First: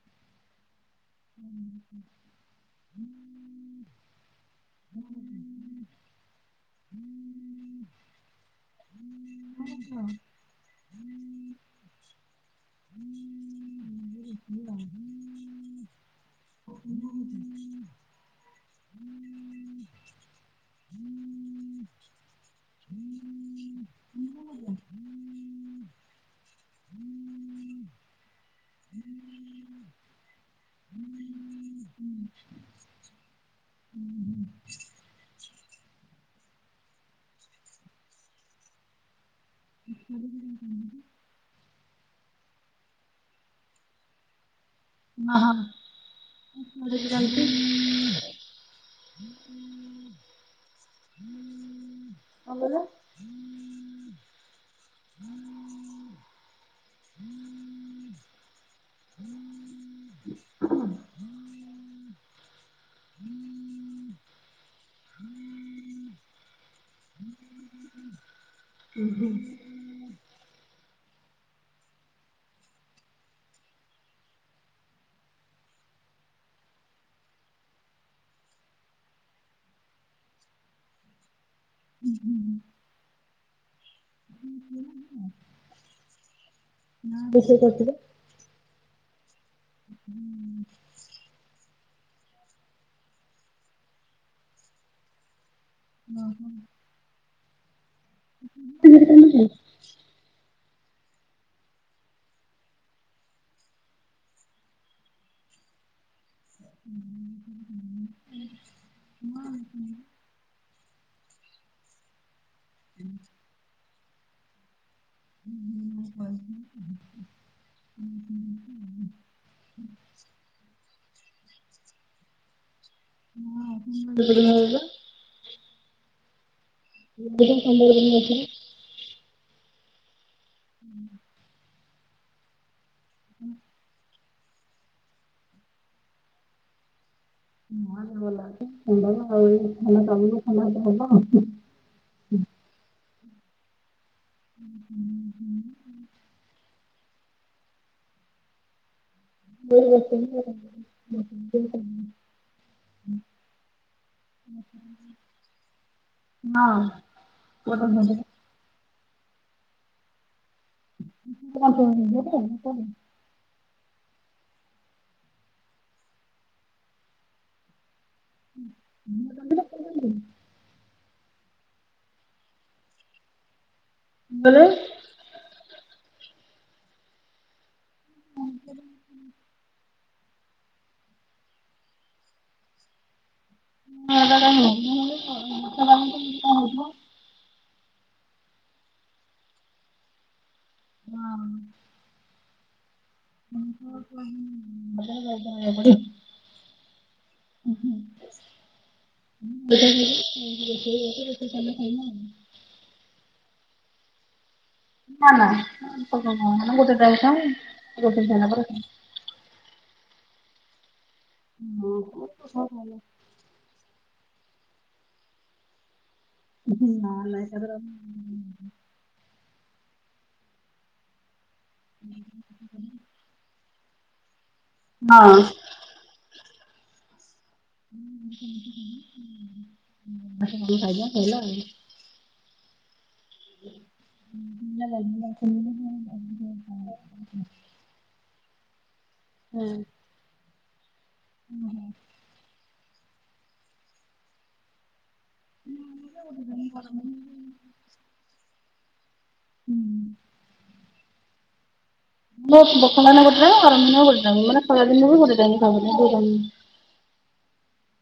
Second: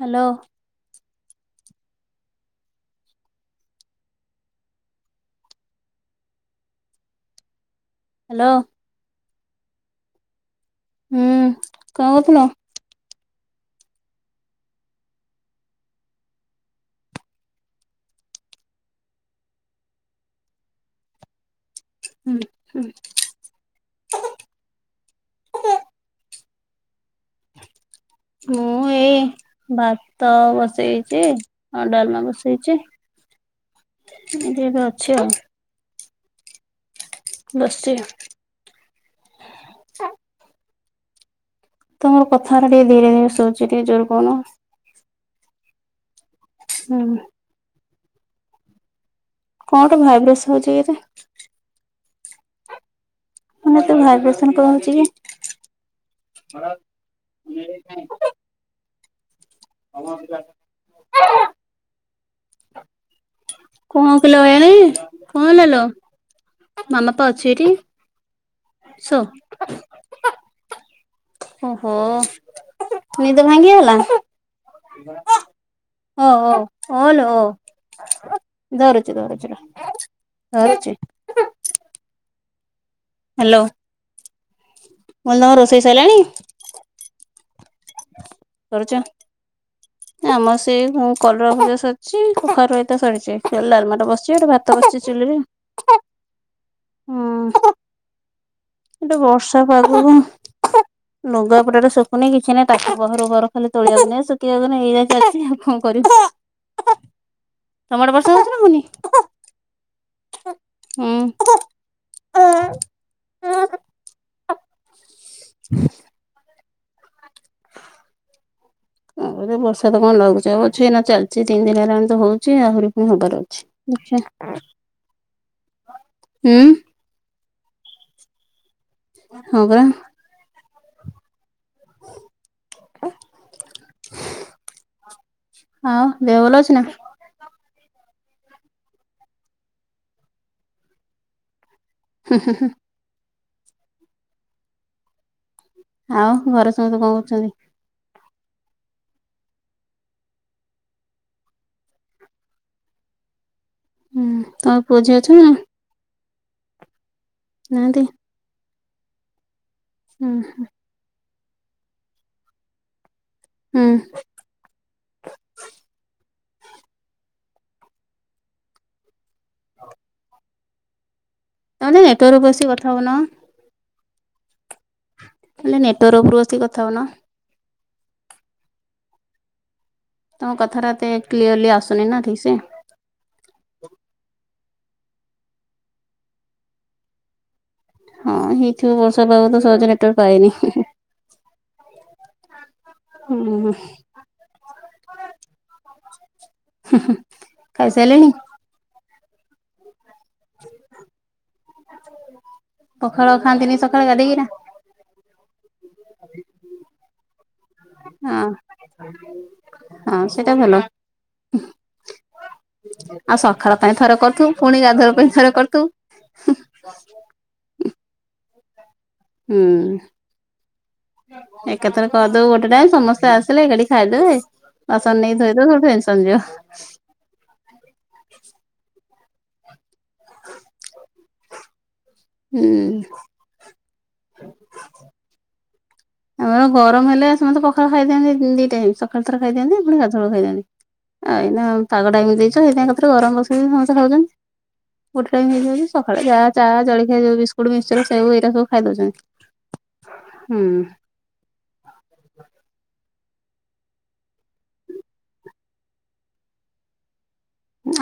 Hello. [inaudible] Hello. [unintelligible] ହୁଁ କଣ କରଥୁଲ। [unintelligible] [inaudible] ହୁଁ। [inaudible] [inaudible] ମୁଁ ଏଇ। ଭାତ ବସେଇ ଛି ଆଉ ଡାଲମା ବସେଇଛି। ଏଇଠି ଏବେ ଅଛି ଆଉ। ବଶିଚି ହୁଁ। ତମ କଥା ଗୁରା ଟିକେ ଧୀରେ ଧୀରେ ଶୁବୁଚି ଟିକେ ଜୋର କହୁନ। ହୁଁ ଓହୋ। କଣ ଗୋଟେ ଭାଇବ୍ରେସ ହଉଛି ଏଇରେ? କଣ କହିଲ? କଣ ଗୋଟେ ଭାଇବ୍ରେସନ କଣହଉଛି କି? [inaudible] [inaudible] [unintelligible] କଣ କିଲ ବାୟାଣୀ କଣ ହେଲା ଲୋ? ମାମା ପା ଅଛି ଏଠି ଶୋ। ଓହୋ ନିଦ ଭାଙ୍ଗି ଗଲା। ହଁ ହଁ ହଉ ହଲ ହଲ ହଉ ଧରୁଛି ଧରୁଛି ର। ଧରୁଛି। ହୁଁ ହୁଁ ହୁଁ ହ୍ୟାଲୋ। [inaudible] କଣ ତମ ରୋଷେଇ ସଇଲାଣି? ମା ରୋଷେଇ କ କରୁଛ୍ ଆମର ସେଇ ହଁ କଲରା ଭଜା ସରିଚି କଖାରୁ ତ ସରିଛି ଡାଲମା ବସିଛି ଗୋଟେ ଭା ତ ବସିଛି ଚୁଲିରେ। ଓହୋ। ହୁଁ ଏଟା ବର୍ଷା ପାଗ ପାଇଁ ଲୁଗାପଟା ରା ଶୁଖୁନି କିଛି ନାଇଁ ତାକୁ ବାହରୁ ବାର ଖାଲି ତୋଳିବାକୁ ନାଇଁ ଶୁଖିବାକୁ ଏଇ ଚାଲିଛି ଆଉ କଣ କରିବ, ତମ ଆଡ଼େ ବର୍ଷା ହଉଛି ନା ହଉନି? ହୁଁ! ହୁଁ! [inaudible] ଆଉ ବର୍ଷା ତ କଣ ଲଘୁଚାପ ଅଛି ନା ଚାଲିଛି ତିନି ଦିନ ହେଲାଣି ତ ହଉଛି ଆହୁରି। ମୁଁ ହବାର ଅଛି ନା ନା ଗୋଟେ ଦେଖିବା ହୁଁ। ଟାଇମ୍ ଖାଏ [inaudible] ହଁ ପରା। ହୁଁ! ହୁଁ! ଆଉ ଦେହ ଭଲ ଅଛି ନା? ଛି ସୁନ୍ଦର ଆଉ ଏଇ କାମ ହବ ଆଉ [inaudible] [inaudible] ହୁଁ ହୁଁ ହୁଁ! ହୁଁ ହୁଁ ହୁଁ। ଆଉ ଘରେ ସମସ୍ତେ କଣ କରଚନ୍ତି? [inaudible] ହୁଁ ତମର ପୁଅ ଝିଅ ଅଛନ୍ତି ନା ନାହାନ୍ତି [inaudible] [inaudible] [inaudible] ଆଁ। [inaudible] ତମେ ନେଟୱର୍କକୁ ଆସି କଥା ହଉନ। ହ୍ୟାଲୋ। ଟିକେ ନେଟୱାର୍କ ଉପରୁ ଆସିକି କଥା ହଉନ। [inaudible] ତମ କଥାଟା ଏତେ କ୍ଲିୟର୍ଲି ଆସୁନି ନା ଠିକ୍ ସେ। [inaudible] ହୁଁ, କଣ କରୁଥିଲ? ହଁ, ହେଇଥିବ ବର୍ଷା ପାଗ ତ ସହଜେ ନେଟୱାର୍କ ପାଏନି। ହଁ। ହୁଁ। [inaudible] ଖାଇସାରିଲେଣି [inaudible] [inaudible] ପଖାଳ ଖାଆନ୍ତି ନି ସକାଳେ ଗାଧେଇକିନା? ହଁ [inaudible] ହଁ, ସେଇଟା ଭଲ। [inaudible] ଆଉ ସକାଳ ପାଇଁ ଥରେ କରୁଥିବୁ, ପୁଣି ଗାଧୁଆବେଳ ପାଇଁ ଥରେ କରୁଥିବୁ। [inaudible] ହୁଁ। ଏକାଥରେ କରିଦବୁ ଗୋଟେ ଟାଇମ୍। ସମସ୍ତେ ଆସିଲେ ଏକାଠି ଖାଇଦେବେ। ବାସନ ନେଇ ଧୋଇଦେବୁ ଟେନସନ୍ ଯିବ। [inaudible] ଉଁ। [inaudible] ଆମର ଗରମ ହେଲେ ସମତେ ପଖାଳ ଖାଇ ଦିଅନ୍ତି ଦି ଟାଇମ୍। ସକାଳୁ ଥରେ ଖାଇ ହୁଁ ଦିଅନ୍ତି ପୁଣି ଗାଧୁଆବେଳେ ଖାଇଯାଆନ୍ତି। ଏଇନା ପାଗଟା ଏମିତି ଦେଇଚି। ସେଇଥିପାଇଁ ଏକାଥରେ ଗରମ ବସେଇ ଦେ ସମସ୍ତେ କହୁଚନି। ଗୋଟେ ଟାଇମ୍ ହେଇଯାଉଛି। ସକାଳେ ଯାହା ଚାହା ଜଳଖିଆ ଯୋଉ ବିସ୍କୁଟ, ମିକ୍ସଚର, ସେଉ ହେରିକା ସବୁ ଖାଇ ଦଉଛନ୍ତି। ହୁଁ। [inaudible] [unintelligible]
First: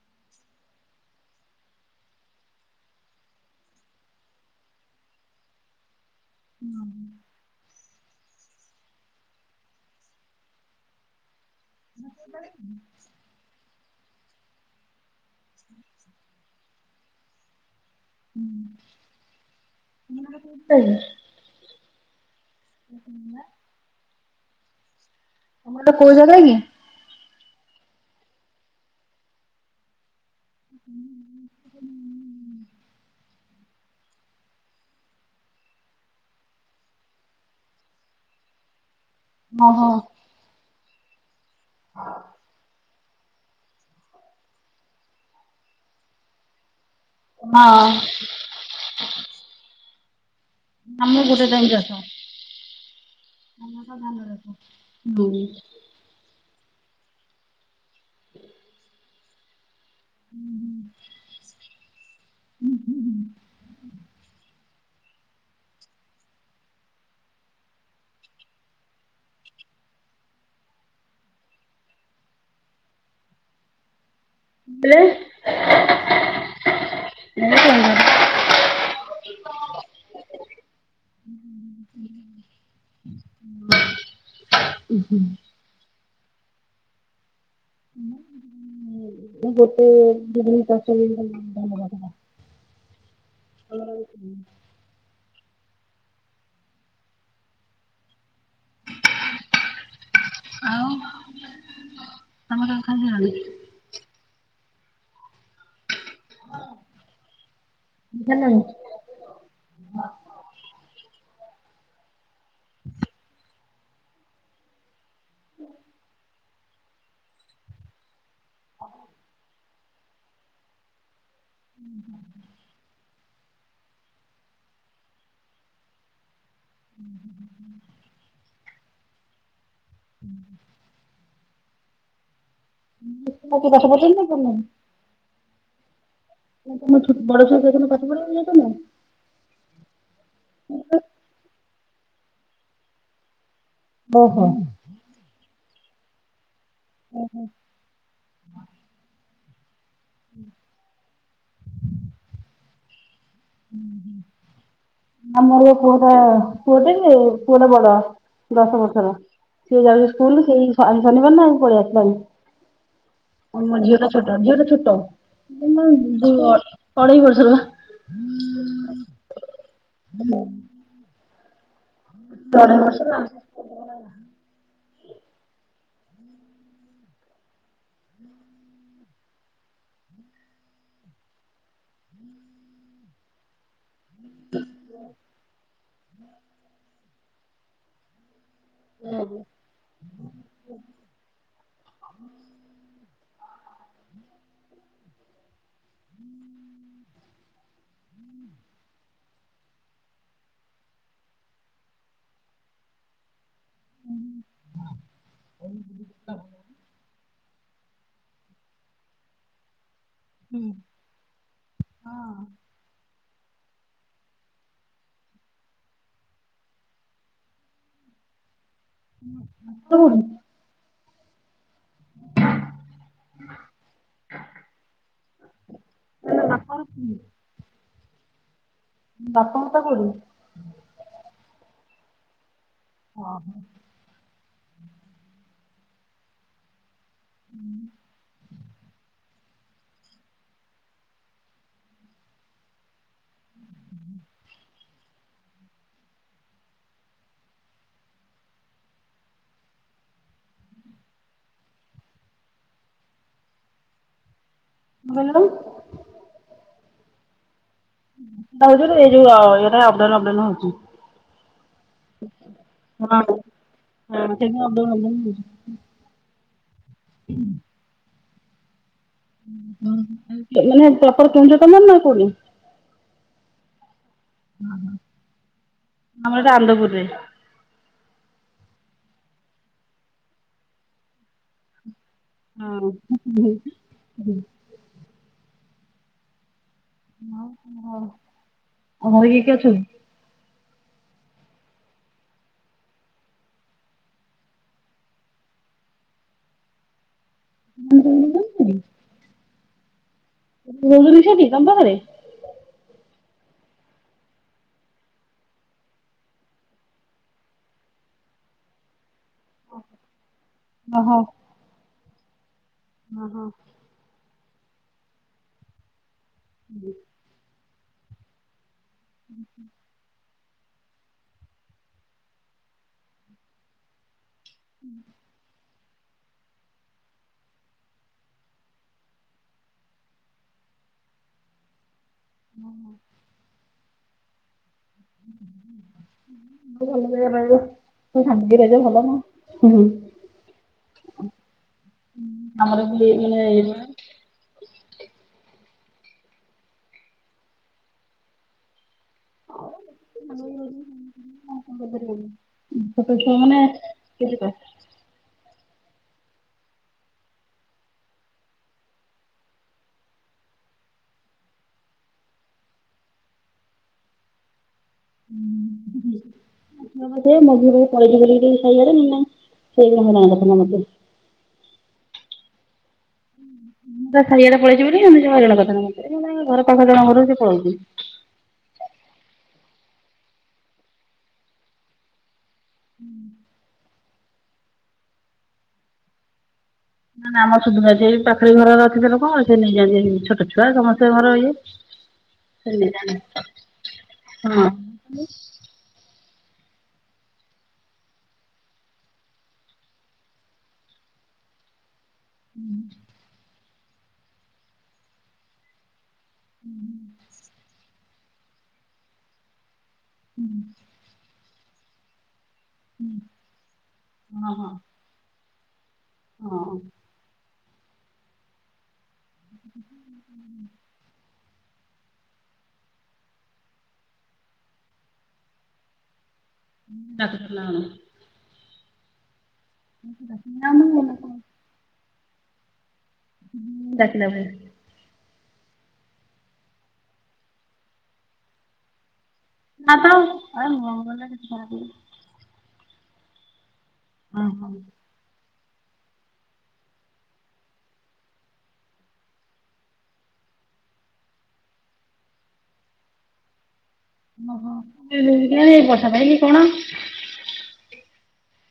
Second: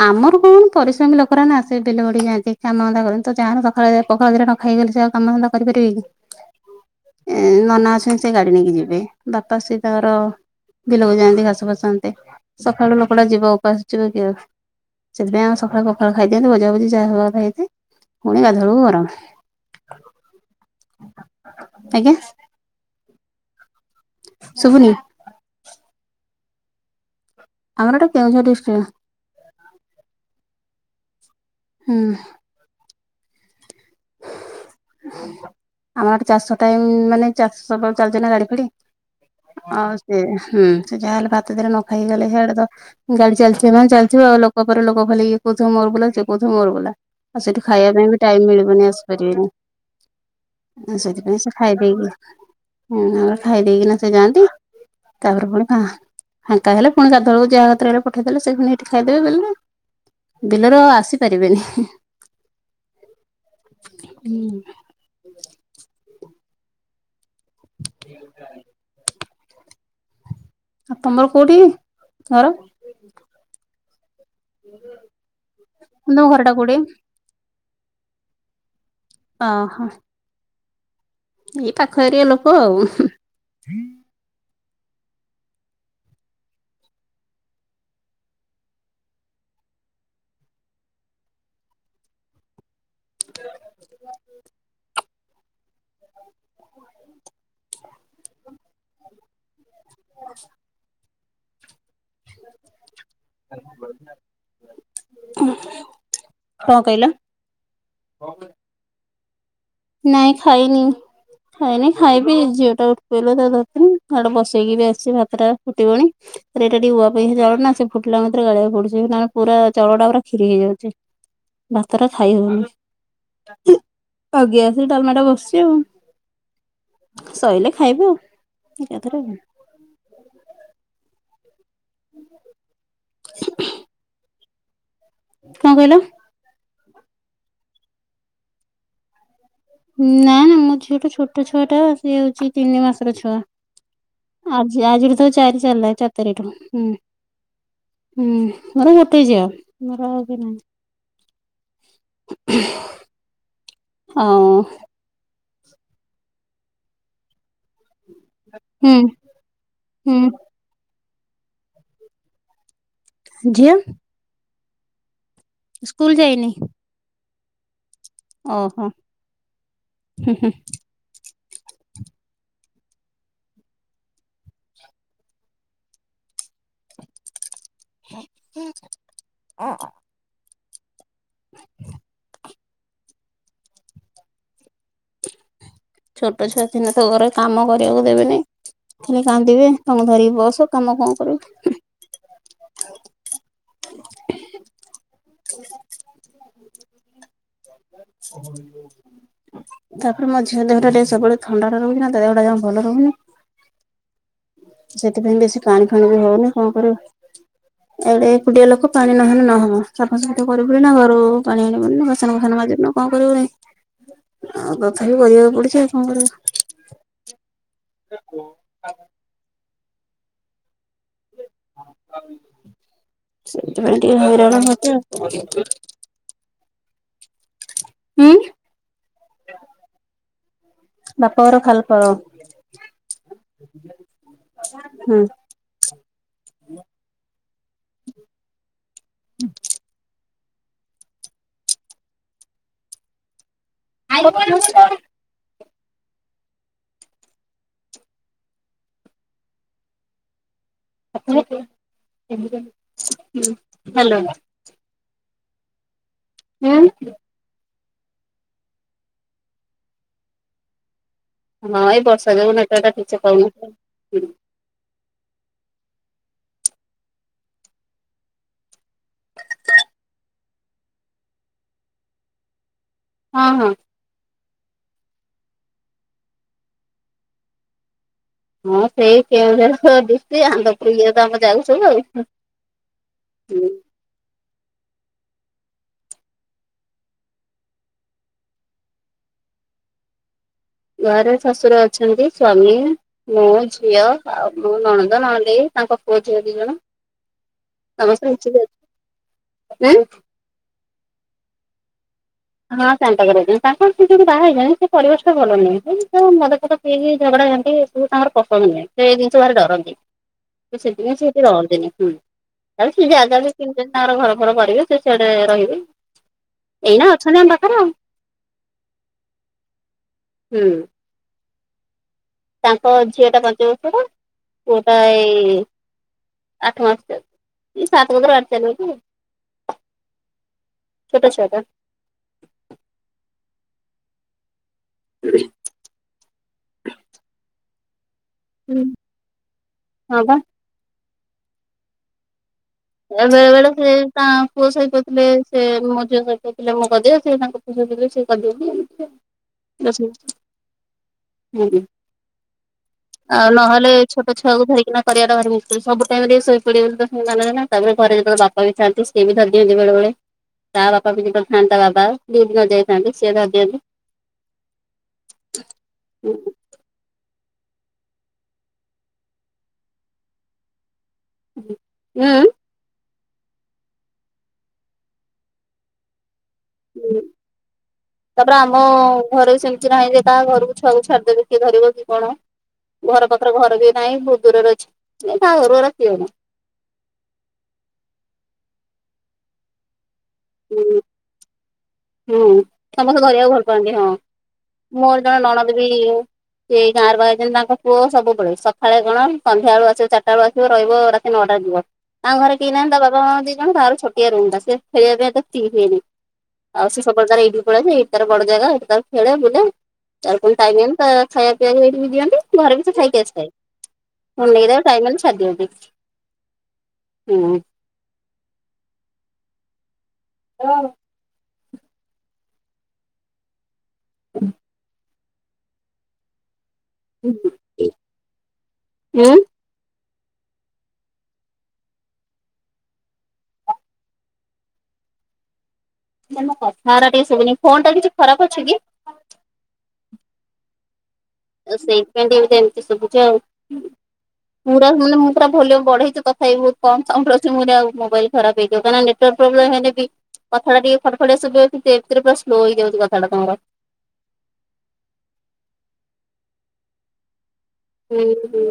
ଆମର କଣ ପରିଶ୍ରମୀ ଲୋକଗୁରା ଆସେ ଦିନେ ନା ଦିନେ [unintelligible] ସକାଳେ ଭାତ [unintelligible] ଖାଇଗଲେ ସେ ଆଉ କାମ ଧନ୍ଦା କରିପାରିବେ କି? ହୁଁ ଏଇ ମାନା ଅସୁଚି, ସେ ଗାଡି ନେଇକି ଯିବେ। ବିଲକୁ ଯାଆନ୍ତି ଘାସ ଫାସ ଆଣନ୍ତି। ସକାଳୁ ଲୋକଟା ଯିବ ଉପାସ ଯିବ କି? ସେଥିପାଇଁ ଆମେ ସକାଳୁ ପଖାଳ ଖାଇଦିଅନ୍ତି ଭଜାଭୁଜି ଯାହା ହବା କଥା ହେଇଥାଏ। ପୁଣି ଗାଧୁଆବେଳକୁ ଗରମ। [inaudible] କେବେ [unintelligible] ଶୁଭୁନି ତମର କୋଉ ଜାଗା କି? ଆମର ଏଟା କେଉଁଝର ଡିଷ୍ଟିକ୍। ହୁଁ [unintelligible] ହୁଁଉଁ ଆମଆଡେ ଚାଷ ଟାଇମ ମାନେ ଚାଷ ସ ଚାଲିଛନ୍ତି ନା ଗାଡି ଫାଡି। ଓହୋ ଆଉ ସେ ହୁଁ ସେ ଯାହାହେଲେ ଭାତ ଦିଟା ନଖାଇ ଗଲେ ସେଇଆଡେ ତ। ଗାଡି ଚାଲିମାନେ ଚାଲିଥିବ ଆଉ ଲୋକ ପରେ ଲୋକ ଖାଲି ଇଏ କହୁଥିବ ମୋର ବୁଲା ସେ କହୁଥିବ ମୋର ବୁଲା। ଆଉ ସେଇଠୁ ହଁ ଖାଇବା ପାଇଁ ବି ଟାଇମ ମିଳିବନି ଆସିପାରିବେନି। ଆମେ ସେଥିପାଇଁ ଗୋଟେ ସେ ଟାଇମ୍ ଚାଷ। ଖାଇଦେଇକି ହୁଁ ତାପରେ ଖାଇ ଦେଇେକିନା ସେ ଯାଆନ୍ତି ହୁଁ। ତାପରେ ପୁଣି ଫାଙ୍କା ହେଲେପୁଣି ଚାରିଟା ବେଳକୁ ଯାହାତରେହଲେ ପଠେଇଦେଲେ ସେଇଠି ଖାଇଦେବେ ବିଲରେ। ବିଲରୁ ଆଉ ଆସିପାରିବେନି। ହୁଁ ହୁଁ ହୁଁ। ହୁଁ [unintelligible] ହ [unintelligible] ଆଉ ତମର କୋଉଠି ଘର? ଏଲେ ଏ ତମ ଘରଟା କୋଉଠି? [unintelligible] ଅ ହଃ। ଏଇ ପାଖ ଏରି ଅ ଲୋକ ଆଉ। ହ ଉ ହଁ [unintelligible] ଗୋଟେ ଗଡଲି ଚାଷ [unintelligible] ହ [unintelligible] ଆଉ। ହ ତମେ କଣ ଖାଇସାରିଲଣି? [unintelligible] କଣ କହିଲ? [unintelligible] ନାଇଁ ଖାଇନି ଖାଇନି ଖାଇବେ ଝିଅ ଟା ଉଠି ପଇଲା ତାକୁ ଧରିଥିଲି। ହେଆଡେ ବସେଇକି ବି ଆସିିଚି ଭାତ ଟା ଫୁଟିବଣି। ଏଇଟା ଟିକେ ୁ [unintelligible] ଆ ସେ ଚଳ ନା ସେ ଫୁଟା ମରେ ଗାଳଆକୁ ପଡୁିବ ପୁରା ଚଳଟ ପୁରା ଖୀ ହେଇଯାଉଛି [inaudible] ଭାତ ରା ଖାଇ ହଉନି। ଆଜ୍ଞା ଆସ ଡାଲମାଟା ବସି ଆଉ ସୋଇିଲଲେ ଖାଇବୁ ଆଉ [unintelligible] ାଥ [unintelligible] ହୁଁ ହୁଁ କଠ ପଛନ୍ଦ ନା କରଁ [unintelligible] କଣ କହିଲ? ନା ତମ ଛଟ ବଡଛଆ ଯାଇେ ପାଠ ପଢାକୁ ଯାଉଛ ନା [inaudible] ନା ନା ମୋ ଝିଅଟା ଛୋଟ ଛୁଆ ଟା ସିଏ ହଉଚି ତିନି ମାସର ଛୁଆ। ଓହୋ। ଆଜି ଆଜିଠୁ ତ ଚାରି ଚାଲିଲା ଚାରି ତାରିଖ ଠୁ ହୁଁ। ଓହୋ। ହୁଁ ମର ଗୋଟେ ଝିଅ ମୋର ଆଉ କେହିନାହାନ୍ତି। ହୁଁ। ହଁ। ଆମର ପୁଅଟା ପୁଅଟେ ପୁଅଟା ବଡ଼। ଦଶ ହୁଁ ବର୍ଷର ସିଏ ଯାଇଚି ହୁଁ ସ୍କୁଲ୍ ସେଇ ଆଜି ଶନିବାରନା ଆଜି ପଳେଇ ଆସିଲାଣି ଝିଅ ଆଁ ଝିଅଟା ଛୋଟ ଝିଅଟା ଛୋଟ। ସ୍କୁଲ ମାନେ ଯାଇନି ଯୋଉ ଅଢ଼େଇ ବର୍ଷର। ଓହୋ ହୁଁ ହୁଁ। ଦେଢ଼ ବର୍ଷରେ। [inaudible] [inaudible] [inaudible] ଛୋଟ ଛୁଆ ଥିନେତ ଘରେ କାମ କରିବାକୁ ଦେବେନି ଖାଲି କାନ୍ଦିବେ। ତମେ ଧରିବି ବସ କାମ କଣ କରିବୁ। [unintelligible] ତାପରେ ମୋଝଅ ଦେହଟା ଟିକେ ସବୁବେଳେ ଥଣ୍ଡାଟା ରହୁଚିନା ତାଦେହଟା ଭଲ ରହୁନି। ସେଥିପାଇଁ ବେଶୀ ପାଣି ଫାଣି ହଉନି କଣ କରିବ। ଏକୁଟିଆ ଲୋକ ପାଣି ନହେଲେ ନହବ। ସଫାସୁଫିଚ କରିବୁନିନା ଘରୁ ପାଣି ଆଣିବୁନିନା ବାସନ ଫାସନ ମାଜିବୁନୁ କଣ କରିବୁନି ଆଉ ତଥାପି କରିବାକୁ ପଡ଼ୁଚି ଆଉ କଣ କରିବ। [unintelligible] [unintelligible] ସେଇଥିପାଇଁ ଟିକେ ହଇରାଣ ମତେ ଆଉ [unintelligible] [unintelligible] ହୁଁ। ବାପାଘରଟା କୋଉଠି? ବାପା ଘର ଖାଲପାଳ। ଓହୋ। ହୁଁ। ହୁଁ। ଆଇଲ [unintelligible] [unintelligible] ହାଲୋ। ବଲ ହୁଁ। ଏଟା ଆଉଥରେ ଏଇ ଯୋଉ ଏଇଟା ଅପ୍ ଡାଉନ୍ ଅପ୍ ଡାଉନ୍ ହଉଚି। ନା ଏଇବର୍ଷା ଯୋଗୁ ନେଟୱର୍କ ଠିକସେ ହଁ ପାଉନି। [unintelligible] ଉଁ ହୁଁ ମାନେ ପ୍ରପର କେଉଁଝରନା ନାକୋଉଠି? ହଁ ହଁ। ଅଁ ହଁ ଆମର ଏଟା ଆନ୍ଦପୁରରେ। ହଁ ସେଇ କେଉଁଝର ଡିଷ୍ଟି ଆନ୍ଦପୁର ଯାକ ଆମେ ଯାଉଚୁଯେ ହଁ [unintelligible] ଆଉ ତମ ଘ ଆଉ ଘରେ କିଏ କିଏ ଅଛି? ଘରେ ଶଶୁର ଅଛନ୍ତି ସ୍ଵାମୀ ମୁଁ ଝିଅ ଆଉ ମୁଁ ନଣନ୍ଦ ନଣଦେଇ ତାଙ୍କ ପୁଅ ଝିଅ ଦି ଜଣ। [inaudible] [inaudible] ଅଛନ୍ତି ଉଁ [unintelligible] ତମ ଘରେ? [unintelligible] ସେଇ ଝଗଡା ଝାଟି ତୁ ତାଙ୍କର ପସନ୍ଦ ନୁହେଁ। ସେ ଏଇ ଜିନିଷ ଭାରି ଡରନ୍ତି ସେ ସେଥିପାଇଁ ଓହୋ ଏଠି ରହନ୍ତି ଡରନ୍ତିନି ହୁଁ ଓହୋ [unintelligible] ତାଙ୍କର ଘର ଫର କରିବେ ସେ ସେଆଡେ ରହିବେ ଏଇନା ଅଛନ୍ତି ଆମ ପାଖରେ ଆଉ। ହୁଁ ହୁଁ!। ହୁଁ। ତାଙ୍କ ଝିଅ ଟା ପାଞ୍ଚ ବର୍ଷ ର ପୁଅ ଟା ଏଇ ଆଠ ମାସ ଏଇ ସାତ କତିରୁ ଆଠ ଚାଲିବ ତ ଛୋଟ ଛୁଆ ଟା। [unintelligible] [unintelligible] ସେ ଭଲରେ ରହିବ ହଁ [unintelligible] ହୁଁ। ବା ଆମର ବୋଲି ବେଳେ ମାନେ ବେଳେ ସେ ତା ପୁଅ ସହିତଥିଲେ ସେ ମୋ ଝିଅ ସହିତଥିଲେ ମଁ କରିଦେ ସେ ତାଙ୍କୁ ପୂଜଥିଲେ ସେ [unintelligible] [unintelligible] ଛୋଟ ଛୁଆ ଆଉ ମାନେ ନହେଲେ ଛୋଟ କେତେ କଷ୍ଟ ଛୁଆକୁ ଧରିକିନା କରିବାଟା ଭାରି ମୁସକିଲି ସବୁ ଟାଇମି ରେ ସୋଇପଡିବ ବୋଲି ତ କିଛି ମାନେ ନାହିଁ ନା। ତାପରେ ଘରେ ଯେତେବେଳେ ବାପା ବି ଥାଆନ୍ତି ସେଵି ଧରି ଦିଅନ୍ତି ବେଳେବେଳେ। ତା ବାପା ବି ଯେତେବେଳେ ଥାନ୍ତି ବାବା ଡିଉଟି ନଯାଇଥାଆନ୍ତି ସିଏ ଧରିଦିଅନ୍ତି। ହୁଁ ହୁଁ। [unintelligible] ହୁଁ। ସାଇ ଆଡେ ପଳେଇଛି ମତେ ସେ ହରିରଣା କରିଥାନ୍ତ ବୋଲି ଜଣ କଥା ଘର ପାଖ ଜଣ ଘରୁ ସେ ପଳଉଛି। ତାପରେ ଆମ ଘରେ ସେମିତି ନାହିଁ ଯେ କାହା ଘରକୁ ଛୁଆକୁ ଛାଡିଦେବେ କିଏ ଧରିବ କି କଣ। ଘର ପାଖରେ ଘର ବି ନାହିଁ ବହୁତ ଦୂରରେ ଅଛି ନ ବାହା ଘରୁ [unintelligible] ନା ନା ଆମ ସୁଦ ସେ ପାଖୀ ଘର ଅଛିଥିଲେ ଲୋକ ସେ ନେଇଯାନ୍ତି [unintelligible] ଛୁଆ ହୁଁ ସମସ୍ତେ ଘର ଇଏ ହୁଁ ସେ ନେଇଯାଆନ୍ତି। ସମସ୍ତେ ଧରିବାକୁ ଭଲ ପାଆନ୍ତି ହଁ ହଁ ମୋର ଜଣେ ନଣଦ ବି ସେଇ ଗାଁରେ ବାହା ହେଇଛନ୍ତି ତାଙ୍କ ପୁଅ ସବୁବେଳେ ସକାଳେ କଣ ସନ୍ଧ୍ୟା ବଳୁ ଆସିବ ଚାରିଟା ବେଳୁ ଆସିବ ରହିବ ରା ସେ ନଅଟା ଯିବ ଆ ତାଙ୍କ ଘରେ କେହି ନାହାନ୍ତି ତା ବାପ ମା ଦି ଜଣ ଛୋଟିଆ ରୁମ୍ ଟା ସେ ଖେଳିବା ପାଇଁ ଏତେ ଫ୍ରି ହୁଏନି। ଆଉ ସେ ସବୁବେଳେ ତା ଏଇଠି ପଳେଇ ଆସେ ଏଇଠି ତାର ବଡ ଜାଗା ଏ ତ ଖେଳେ ବୁଲେ ତାର ପୁଣି ଟାଇମ ହେଲେ ତା ଖାଇବା ପିଇବାକୁ ଏଇଠି ବି ଦିଅନ୍ତି। ଘରେ ବି ସେ ଖାଇକି ଆସିଥାଏ। ହଁ ଫୁଣି ହଁ ନେଇକି ଟାଇମି ହେଲେ ଛାଡ଼ି ଦିଅନ୍ତି। ହଁ। ହୁଁ। [unintelligible] ହଁ। [unintelligible] [unintelligible] ଉଁ। ନାଁ ମୁଁ [unintelligible] କଥାା ଟିକେ ସବୁନି ଫୋନ ଟା କିଛି ଖରାପ ଅଛି କି? ନା ତ [unintelligible] ଆଉ ସେଇଥିପାଇଁ ଟତି ଏମିତି ସବୁଛି ଆଉ ପୁରା ମାନେ ପୁରା ଭଲ୍ୟୁମ୍ ବଢେଇଚି ତଥାପି ବହୁତ୍ କମ୍ ସାଉଣ୍ଡ ରେ ଅଛି ମୁଁ କହିଲି ଆଉ ମୋବାଇଲ୍ ଖରାପ ହେଇଯିବ କାରଣ ନେଟୱାର୍ ପ୍ରୋବ୍ଲେମ୍ ହେଲେ ବି କଥା ଟା ଟିକେ ଫ ଡ୍ ଫଡିଆ ସୁବିବ କିନ୍ତୁ ଏମତି ରେ ପୁରା ସ୍ଲୋ ହେଇଯାଉଛି କଥାଟା ତମର। ଓହୋ [unintelligible] କି କଣ। ହୁଁ ହୁଁ।